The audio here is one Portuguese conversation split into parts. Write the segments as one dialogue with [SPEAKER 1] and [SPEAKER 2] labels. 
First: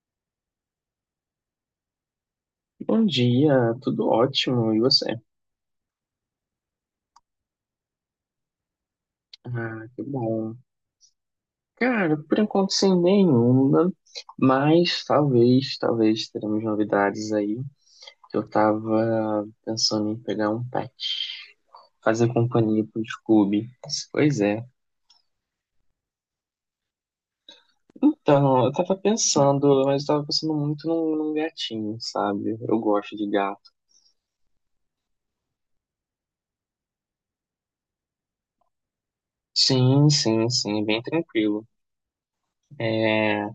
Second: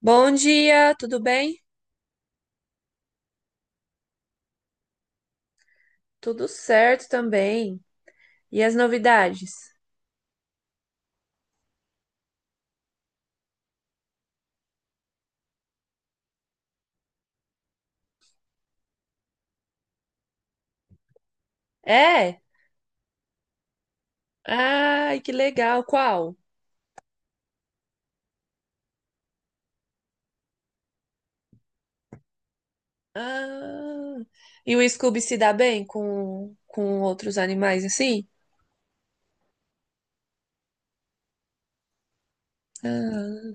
[SPEAKER 1] Bom dia, tudo bem?
[SPEAKER 2] Bom dia, tudo ótimo, e você?
[SPEAKER 1] Tudo certo também. E as novidades?
[SPEAKER 2] Ah, que bom. Cara, por enquanto sem nenhuma, mas talvez teremos novidades aí. Eu tava pensando em pegar um pet, fazer
[SPEAKER 1] É?
[SPEAKER 2] companhia pro Scooby. Pois é.
[SPEAKER 1] Ai, que legal. Qual?
[SPEAKER 2] Então, eu tava pensando, mas eu tava pensando muito num gatinho, sabe? Eu gosto de gato.
[SPEAKER 1] Ah, e o Scooby se dá bem com outros animais assim?
[SPEAKER 2] Sim, sim, sim, bem tranquilo.
[SPEAKER 1] Ah,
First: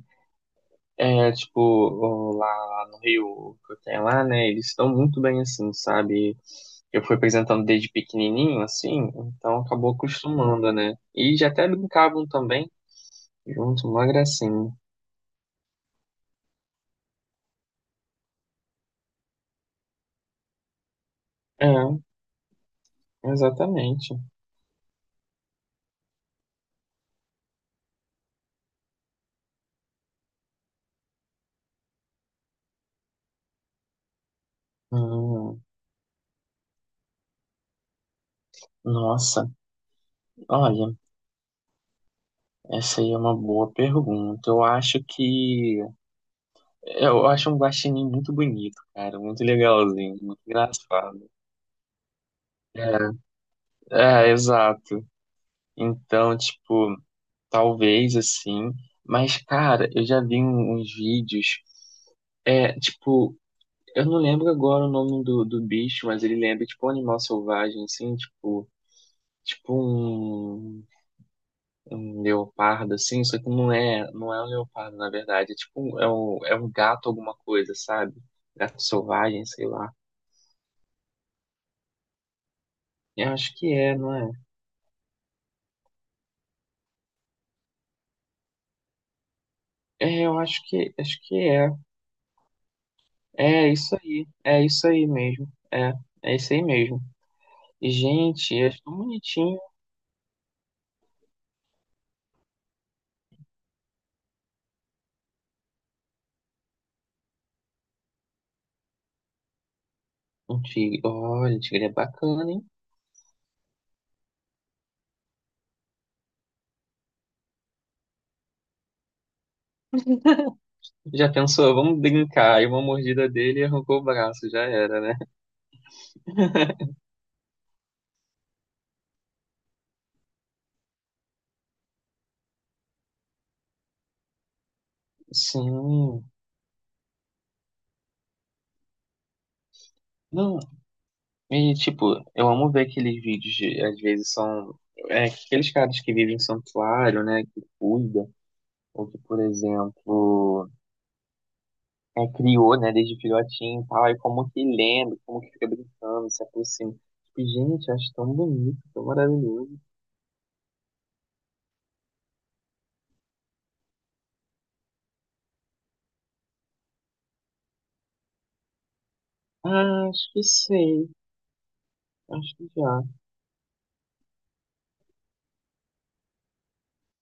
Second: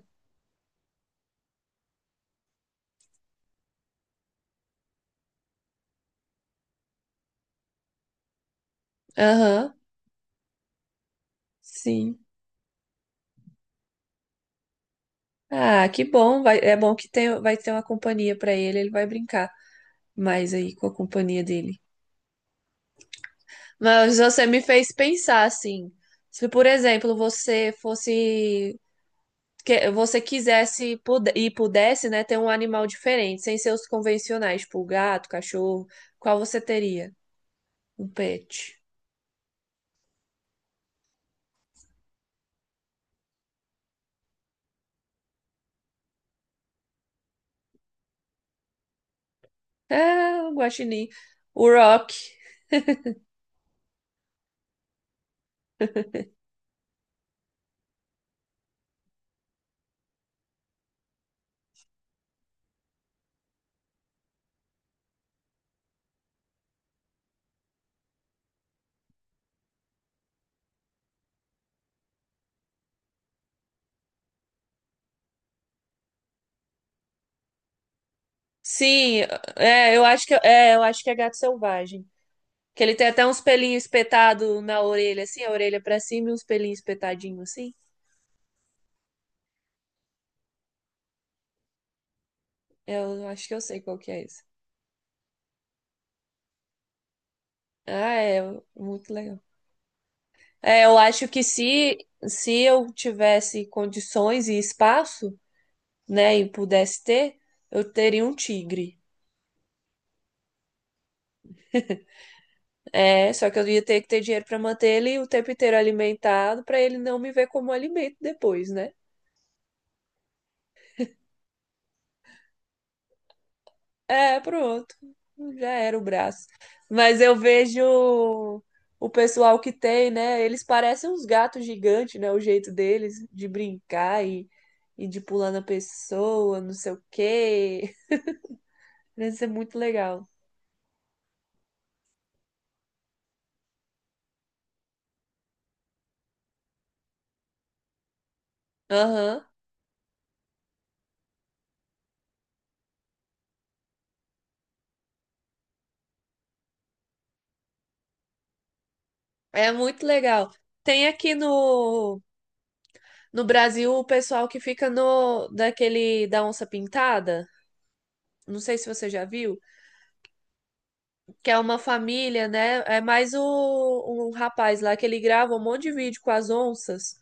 [SPEAKER 2] É, tipo, lá no Rio, que eu tenho lá, né, eles estão muito bem, assim, sabe? Eu fui apresentando desde pequenininho, assim, então
[SPEAKER 1] aham,
[SPEAKER 2] acabou acostumando, né? E já até
[SPEAKER 1] sim.
[SPEAKER 2] brincavam também, junto, uma gracinha.
[SPEAKER 1] Ah, que bom. É bom que tem, vai ter uma companhia para ele, ele vai brincar mais aí com a companhia dele.
[SPEAKER 2] É, exatamente.
[SPEAKER 1] Mas você me fez pensar assim. Se, por exemplo, você fosse que você quisesse e pudesse, né, ter um animal diferente, sem ser os convencionais, tipo gato,
[SPEAKER 2] Hum,
[SPEAKER 1] cachorro, qual você teria? Um pet.
[SPEAKER 2] nossa, olha, essa aí é uma boa pergunta. Eu acho que Eu acho um guaxinim muito bonito, cara, muito legalzinho, muito
[SPEAKER 1] Ah, o guaxinim.
[SPEAKER 2] engraçado.
[SPEAKER 1] O Rock.
[SPEAKER 2] É, é, exato. Então, tipo... Talvez assim. Mas, cara, eu já vi uns vídeos. É, tipo, eu não lembro agora o nome do bicho, mas ele lembra, tipo, um animal selvagem, assim, tipo, tipo um, um leopardo, assim, só que não é um leopardo, na verdade. É tipo, é um gato alguma coisa, sabe? Gato
[SPEAKER 1] Sim,
[SPEAKER 2] selvagem, sei lá.
[SPEAKER 1] é, eu acho que é gato selvagem. Que ele tem até
[SPEAKER 2] Eu
[SPEAKER 1] uns
[SPEAKER 2] acho que
[SPEAKER 1] pelinhos
[SPEAKER 2] é, não é?
[SPEAKER 1] espetados na orelha, assim, a orelha pra cima e uns pelinhos espetadinhos, assim.
[SPEAKER 2] É, eu acho acho que é.
[SPEAKER 1] Eu acho que eu
[SPEAKER 2] É
[SPEAKER 1] sei
[SPEAKER 2] isso
[SPEAKER 1] qual que é
[SPEAKER 2] aí.
[SPEAKER 1] esse.
[SPEAKER 2] É isso aí mesmo. É, é isso aí mesmo. E,
[SPEAKER 1] Ah, é,
[SPEAKER 2] gente, é tão
[SPEAKER 1] muito legal.
[SPEAKER 2] bonitinho.
[SPEAKER 1] É, eu acho que se eu tivesse condições e espaço, né, e pudesse ter, eu teria um tigre.
[SPEAKER 2] Um tigre. Olha, tigre é bacana, hein?
[SPEAKER 1] É, só que eu ia ter que ter dinheiro para manter ele o tempo inteiro alimentado, para ele não me ver como alimento depois, né?
[SPEAKER 2] Já pensou? Vamos brincar. Aí uma mordida dele e arrancou o
[SPEAKER 1] É,
[SPEAKER 2] braço, já
[SPEAKER 1] pronto.
[SPEAKER 2] era, né?
[SPEAKER 1] Já era o braço. Mas eu vejo o pessoal que tem, né? Eles parecem uns gatos gigantes, né? O jeito deles e de pular na
[SPEAKER 2] Sim.
[SPEAKER 1] pessoa, não sei o quê. Deve ser muito legal.
[SPEAKER 2] Não, e tipo, eu amo ver aqueles vídeos, de, às vezes são é, aqueles caras que vivem em santuário, né, que cuida, ou que, por
[SPEAKER 1] Aham.
[SPEAKER 2] exemplo, é, criou, né, desde filhotinho e tal, e como que lembra, como que fica brincando, se aproxima. Tipo, gente, acho tão bonito, tão
[SPEAKER 1] É
[SPEAKER 2] maravilhoso.
[SPEAKER 1] muito legal. Tem aqui no No Brasil, o pessoal que fica no daquele da onça pintada, não sei se você já viu,
[SPEAKER 2] Ah, acho que sei,
[SPEAKER 1] que é uma família,
[SPEAKER 2] acho que
[SPEAKER 1] né? É
[SPEAKER 2] já.
[SPEAKER 1] mais um rapaz lá que ele grava um monte de vídeo com as onças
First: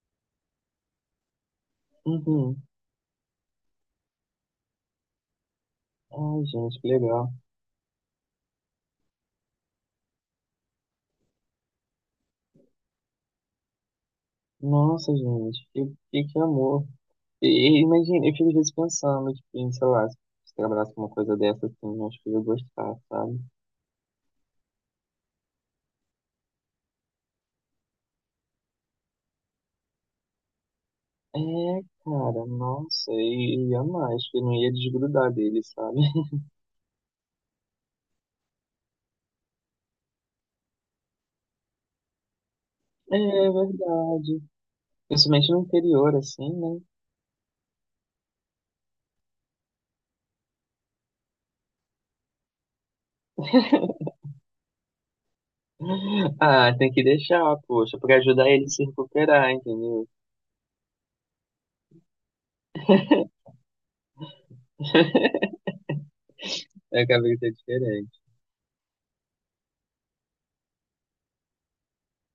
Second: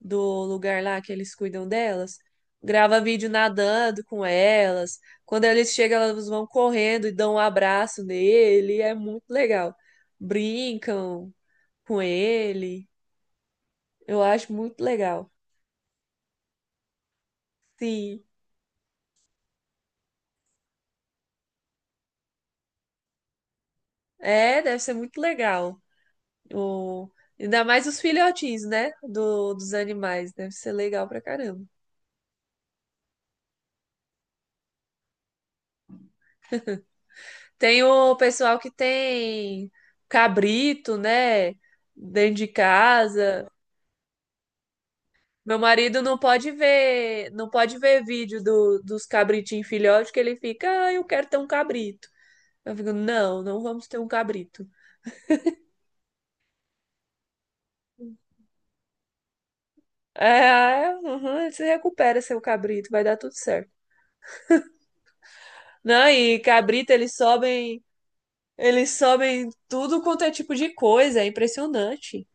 [SPEAKER 1] do lugar lá que eles cuidam delas.
[SPEAKER 2] Uhum.
[SPEAKER 1] Grava vídeo nadando com elas. Quando eles chegam, elas
[SPEAKER 2] Ai,
[SPEAKER 1] vão
[SPEAKER 2] gente, que
[SPEAKER 1] correndo e
[SPEAKER 2] legal.
[SPEAKER 1] dão um abraço nele. É muito legal. Brincam com ele. Eu acho muito
[SPEAKER 2] Nossa,
[SPEAKER 1] legal.
[SPEAKER 2] gente, que amor. E
[SPEAKER 1] Sim.
[SPEAKER 2] imagina, eu fico às vezes pensando, tipo, em, sei lá, se eu trabalhasse com uma coisa dessa, assim, acho que eu ia gostar, sabe?
[SPEAKER 1] É, deve ser muito legal. O... Ainda mais os filhotinhos, né? Dos animais. Deve ser legal pra
[SPEAKER 2] É,
[SPEAKER 1] caramba.
[SPEAKER 2] cara, nossa, e ia mais, acho que eu não ia desgrudar dele, sabe?
[SPEAKER 1] Tem o pessoal que tem cabrito, né? Dentro de
[SPEAKER 2] É
[SPEAKER 1] casa.
[SPEAKER 2] verdade. Principalmente
[SPEAKER 1] Meu
[SPEAKER 2] no
[SPEAKER 1] marido
[SPEAKER 2] interior, assim, né?
[SPEAKER 1] não pode ver vídeo dos cabritinhos filhotes, que ele fica, ah, eu quero ter um cabrito. Eu fico, não, não vamos ter um cabrito.
[SPEAKER 2] Ah, tem que deixar, poxa, pra ajudar ele a se recuperar, entendeu?
[SPEAKER 1] É, uhum, você recupera seu cabrito, vai dar tudo certo. Não, e cabrito,
[SPEAKER 2] É que a vida é diferente.
[SPEAKER 1] eles sobem tudo quanto é tipo de coisa, é impressionante.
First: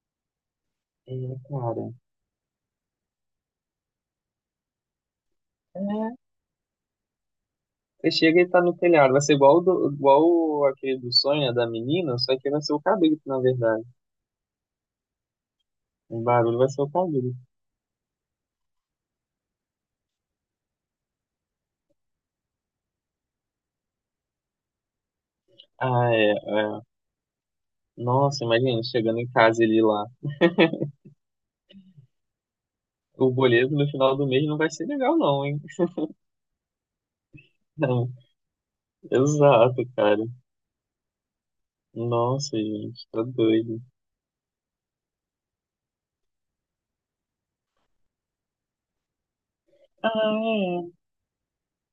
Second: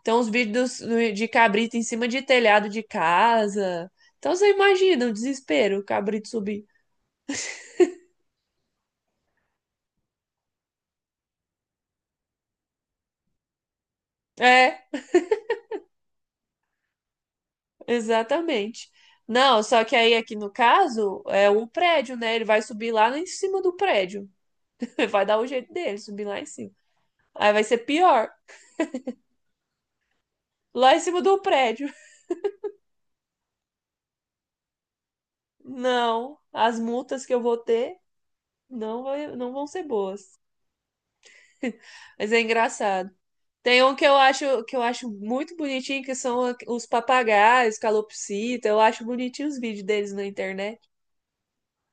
[SPEAKER 1] Então, os vídeos
[SPEAKER 2] É,
[SPEAKER 1] de cabrito em
[SPEAKER 2] cara,
[SPEAKER 1] cima de telhado de casa. Então, você imagina o desespero, o
[SPEAKER 2] é.
[SPEAKER 1] cabrito subir.
[SPEAKER 2] Você chega e tá no telhado. Vai ser igual, o do, aquele do sonho né, da menina, só que vai ser o cabrito, na verdade.
[SPEAKER 1] É,
[SPEAKER 2] O barulho vai ser o cabrito.
[SPEAKER 1] exatamente. Não, só que aí aqui no caso é o prédio, né? Ele vai subir lá em cima do prédio. Vai dar o jeito dele
[SPEAKER 2] Ah,
[SPEAKER 1] subir
[SPEAKER 2] é,
[SPEAKER 1] lá em cima.
[SPEAKER 2] é.
[SPEAKER 1] Aí vai ser pior,
[SPEAKER 2] Nossa, imagina, chegando em casa ele lá.
[SPEAKER 1] lá em cima do prédio.
[SPEAKER 2] O boleto no final do mês não vai ser legal, não, hein?
[SPEAKER 1] Não, as multas que eu vou ter
[SPEAKER 2] Não.
[SPEAKER 1] não, não vão ser
[SPEAKER 2] Exato, cara.
[SPEAKER 1] boas. Mas é
[SPEAKER 2] Nossa, gente,
[SPEAKER 1] engraçado.
[SPEAKER 2] tá doido.
[SPEAKER 1] Tem um que eu acho muito bonitinho, que são os papagaios, calopsita. Eu acho bonitinho os vídeos
[SPEAKER 2] Ah,
[SPEAKER 1] deles na internet.
[SPEAKER 2] é.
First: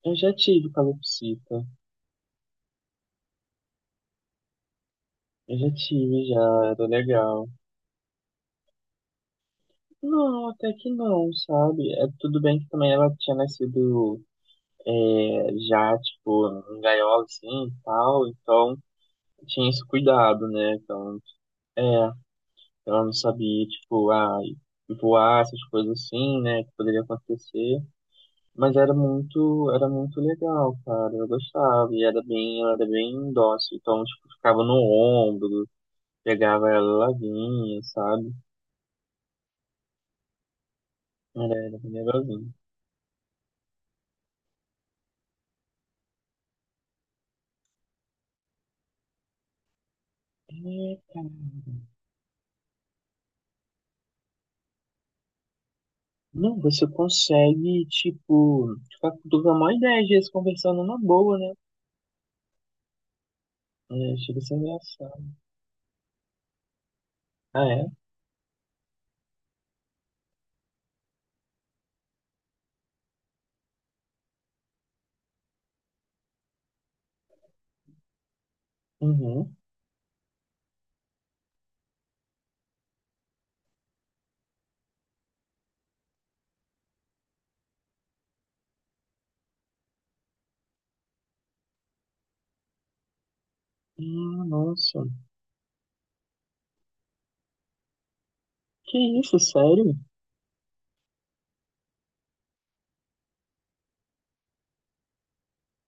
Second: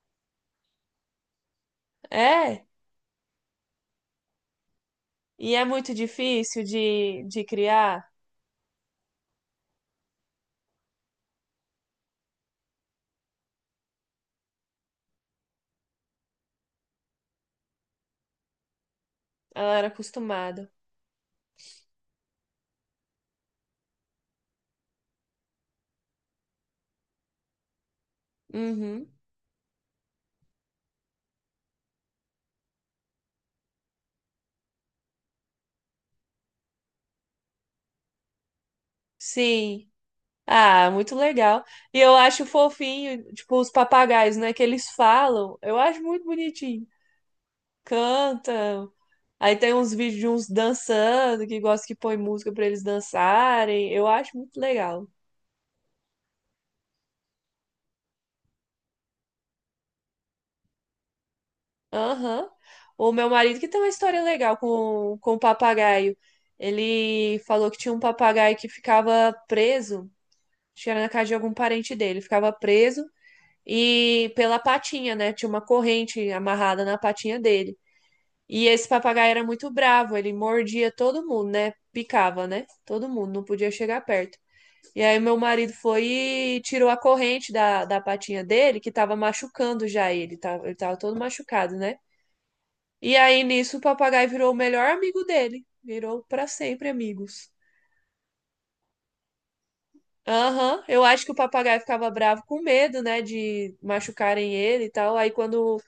[SPEAKER 2] Eu já tive calopsita.
[SPEAKER 1] É, e
[SPEAKER 2] Eu
[SPEAKER 1] é
[SPEAKER 2] já
[SPEAKER 1] muito
[SPEAKER 2] tive,
[SPEAKER 1] difícil
[SPEAKER 2] já. Era
[SPEAKER 1] de
[SPEAKER 2] legal.
[SPEAKER 1] criar.
[SPEAKER 2] Não, até que não, sabe? É, tudo bem que também ela tinha nascido é, já, tipo, em gaiola, assim, e tal, então tinha
[SPEAKER 1] Ela
[SPEAKER 2] esse
[SPEAKER 1] era
[SPEAKER 2] cuidado,
[SPEAKER 1] acostumada.
[SPEAKER 2] né? Então, é, ela não sabia, tipo, ah, voar, essas coisas assim, né, que poderia acontecer, mas
[SPEAKER 1] Uhum.
[SPEAKER 2] era muito legal, cara, eu gostava, e era bem, ela era bem dócil, então, tipo, ficava no ombro, pegava ela, ela vinha, sabe?
[SPEAKER 1] Sim. Ah, muito
[SPEAKER 2] Era,
[SPEAKER 1] legal.
[SPEAKER 2] era bem
[SPEAKER 1] E eu acho
[SPEAKER 2] legalzinho.
[SPEAKER 1] fofinho, tipo, os papagaios, né, que eles falam. Eu acho muito bonitinho. Cantam. Aí tem uns vídeos de uns
[SPEAKER 2] É, cara.
[SPEAKER 1] dançando, que gosta que põe música pra eles dançarem. Eu acho muito legal.
[SPEAKER 2] Não, você consegue, tipo, ficar com uma ideia às vezes conversando numa boa, né?
[SPEAKER 1] Aham. O meu marido que tem uma
[SPEAKER 2] É,
[SPEAKER 1] história
[SPEAKER 2] chega a ser
[SPEAKER 1] legal
[SPEAKER 2] engraçado.
[SPEAKER 1] com o papagaio. Ele
[SPEAKER 2] Ah,
[SPEAKER 1] falou que
[SPEAKER 2] é?
[SPEAKER 1] tinha um papagaio que ficava preso, acho que era na casa de algum parente dele, ficava preso e pela patinha, né? Tinha uma corrente amarrada na patinha dele. E esse papagaio era
[SPEAKER 2] Uhum.
[SPEAKER 1] muito bravo, ele mordia todo mundo, né? Picava, né? Todo mundo, não podia chegar perto. E aí meu marido foi e tirou a corrente da patinha dele, que tava machucando já ele, ele tava todo machucado, né? E aí nisso o papagaio
[SPEAKER 2] Ah,
[SPEAKER 1] virou o melhor
[SPEAKER 2] nossa.
[SPEAKER 1] amigo dele. Virou pra sempre amigos.
[SPEAKER 2] Que isso, sério?
[SPEAKER 1] Aham, eu acho que o papagaio ficava bravo com medo, né, de machucarem ele e tal. Aí quando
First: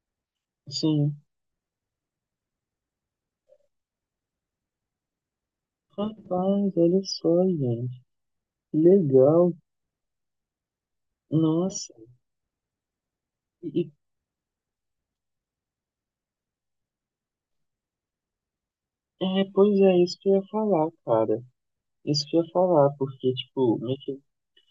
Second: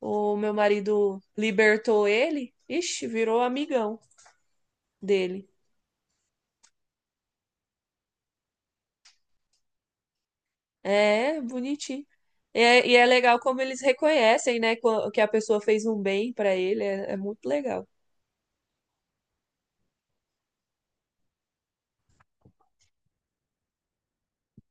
[SPEAKER 1] o meu marido
[SPEAKER 2] Sim.
[SPEAKER 1] libertou ele, ixi, virou amigão dele.
[SPEAKER 2] Rapaz, olha só, gente. Legal.
[SPEAKER 1] É,
[SPEAKER 2] Nossa.
[SPEAKER 1] bonitinho. É, e é legal como
[SPEAKER 2] E,
[SPEAKER 1] eles
[SPEAKER 2] e-
[SPEAKER 1] reconhecem, né, que a pessoa fez um bem pra ele. É, é muito legal.
[SPEAKER 2] é, pois é, isso que eu ia falar, cara. Isso que eu ia falar, porque, tipo, meio que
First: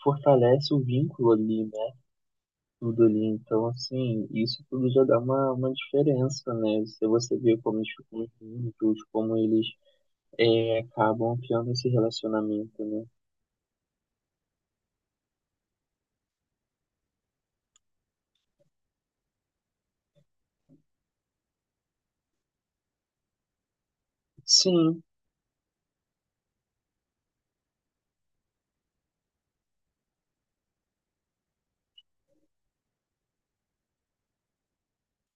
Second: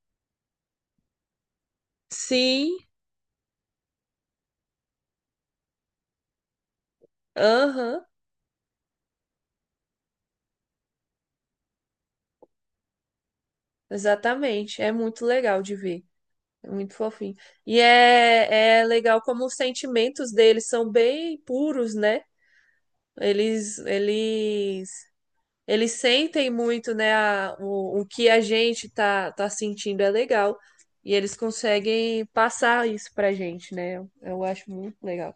[SPEAKER 2] fortalece o vínculo ali, né?
[SPEAKER 1] Sim,
[SPEAKER 2] Tudo ali. Então, assim, isso tudo já dá uma diferença, né? Se você vê como eles
[SPEAKER 1] aham,
[SPEAKER 2] ficam juntos, como eles é, acabam criando esse relacionamento, né?
[SPEAKER 1] exatamente. É muito legal de ver. É muito fofinho. E é legal como os sentimentos deles são bem puros, né? Eles, eles,
[SPEAKER 2] Sim,
[SPEAKER 1] eles sentem muito, né, o que a gente tá sentindo é legal. E eles conseguem passar isso pra gente, né? Eu acho muito legal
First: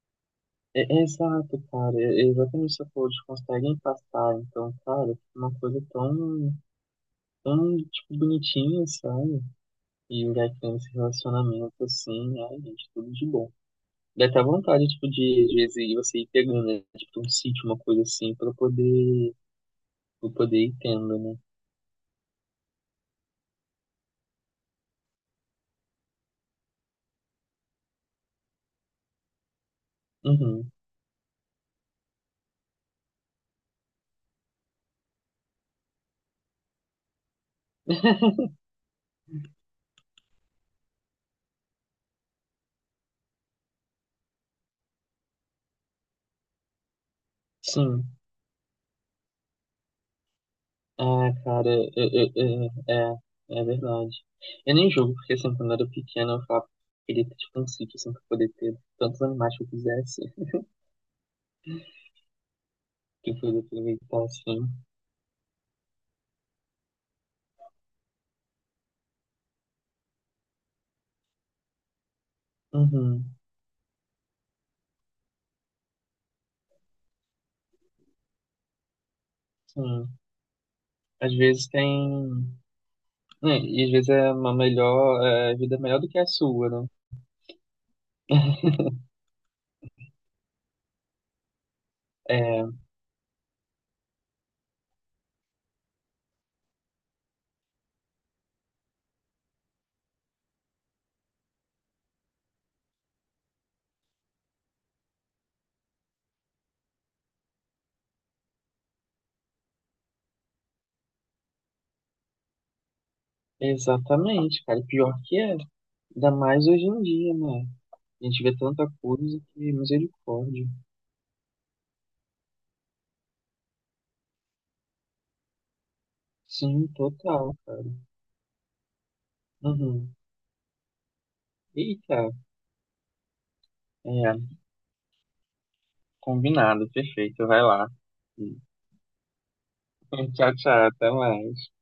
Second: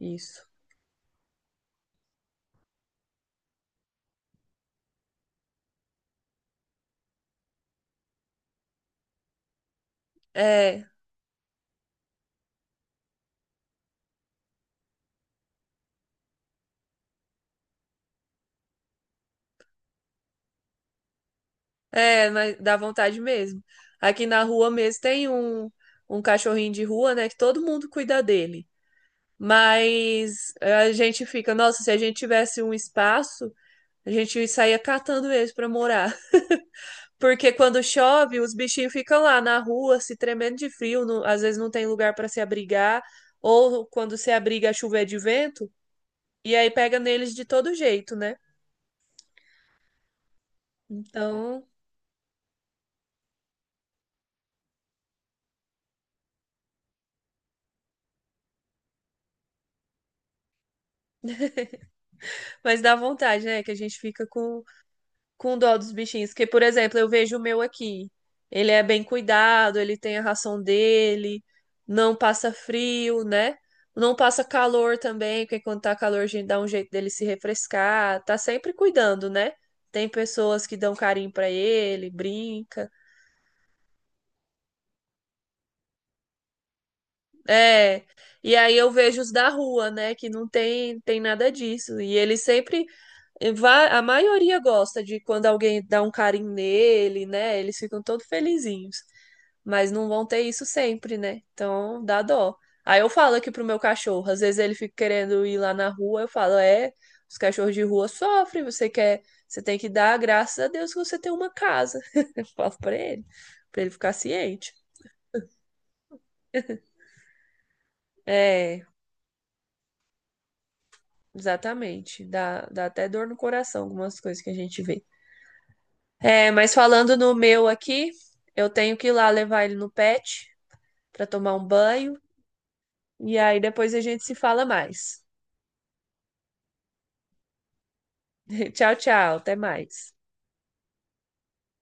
[SPEAKER 1] isso.
[SPEAKER 2] é, é exato, cara. É, é exatamente isso que você falou, eles conseguem passar. Então, cara, fica uma coisa tão, tão, tipo, bonitinha, sabe? E o Jack tem
[SPEAKER 1] É,
[SPEAKER 2] esse relacionamento assim, ai, gente, tudo de bom. Dá até vontade, tipo, de, às vezes, você ir pegando, né? Tipo, um sítio, uma coisa assim, pra poder ir tendo, né?
[SPEAKER 1] mas dá vontade mesmo. Aqui na rua mesmo tem um, um cachorrinho de rua, né, que todo mundo cuida dele. Mas
[SPEAKER 2] Uhum.
[SPEAKER 1] a gente fica, nossa, se a gente tivesse um espaço, a gente saía catando eles para morar. Porque quando chove, os bichinhos ficam lá na rua, se tremendo de frio, às vezes não tem lugar para se abrigar, ou quando se abriga, a chuva é de vento, e aí pega neles de todo
[SPEAKER 2] Sim.
[SPEAKER 1] jeito, né?
[SPEAKER 2] Ah,
[SPEAKER 1] Então,
[SPEAKER 2] cara, é, é, é, é verdade. Eu nem jogo, porque assim, quando eu era pequeno, eu falava que queria ter tipo um sítio assim pra poder ter tantos animais que eu quisesse.
[SPEAKER 1] mas dá
[SPEAKER 2] Que
[SPEAKER 1] vontade,
[SPEAKER 2] foi
[SPEAKER 1] né? Que a gente
[SPEAKER 2] aproveitar
[SPEAKER 1] fica
[SPEAKER 2] assim.
[SPEAKER 1] com dó dos bichinhos. Porque, por exemplo, eu vejo o meu aqui. Ele é bem cuidado, ele tem a ração dele, não passa frio,
[SPEAKER 2] Uhum,
[SPEAKER 1] né? Não passa calor também, porque quando tá calor a gente dá um jeito dele se refrescar. Tá sempre cuidando, né?
[SPEAKER 2] sim.
[SPEAKER 1] Tem pessoas que dão carinho
[SPEAKER 2] Às
[SPEAKER 1] pra
[SPEAKER 2] vezes
[SPEAKER 1] ele,
[SPEAKER 2] tem.
[SPEAKER 1] brinca.
[SPEAKER 2] Né, e às vezes é uma melhor. É, a vida é melhor do que a sua, né?
[SPEAKER 1] É. E aí eu vejo os da rua, né, que tem nada disso. E ele
[SPEAKER 2] É,
[SPEAKER 1] sempre a maioria gosta de quando alguém dá um carinho nele, né? Eles ficam todos felizinhos. Mas não vão ter isso sempre, né? Então dá dó. Aí eu falo aqui pro meu cachorro, às vezes ele fica querendo ir lá na rua, eu falo, é, os cachorros de rua sofrem, você quer, você tem que dar graças a Deus que você tem uma casa. Eu falo pra ele ficar
[SPEAKER 2] exatamente,
[SPEAKER 1] ciente.
[SPEAKER 2] cara. E pior que é. Ainda mais hoje em dia, né? A gente vê
[SPEAKER 1] É,
[SPEAKER 2] tanta coisa que é misericórdia.
[SPEAKER 1] exatamente. Dá até dor no coração algumas coisas que a gente vê. É, mas
[SPEAKER 2] Sim,
[SPEAKER 1] falando no
[SPEAKER 2] total,
[SPEAKER 1] meu
[SPEAKER 2] cara.
[SPEAKER 1] aqui, eu tenho que ir lá levar ele no
[SPEAKER 2] Uhum.
[SPEAKER 1] pet para tomar um banho
[SPEAKER 2] Eita,
[SPEAKER 1] e aí depois a gente se
[SPEAKER 2] é,
[SPEAKER 1] fala mais.
[SPEAKER 2] combinado, perfeito. Vai lá.
[SPEAKER 1] Tchau, tchau, até mais.
[SPEAKER 2] Tchau, tchau, até mais.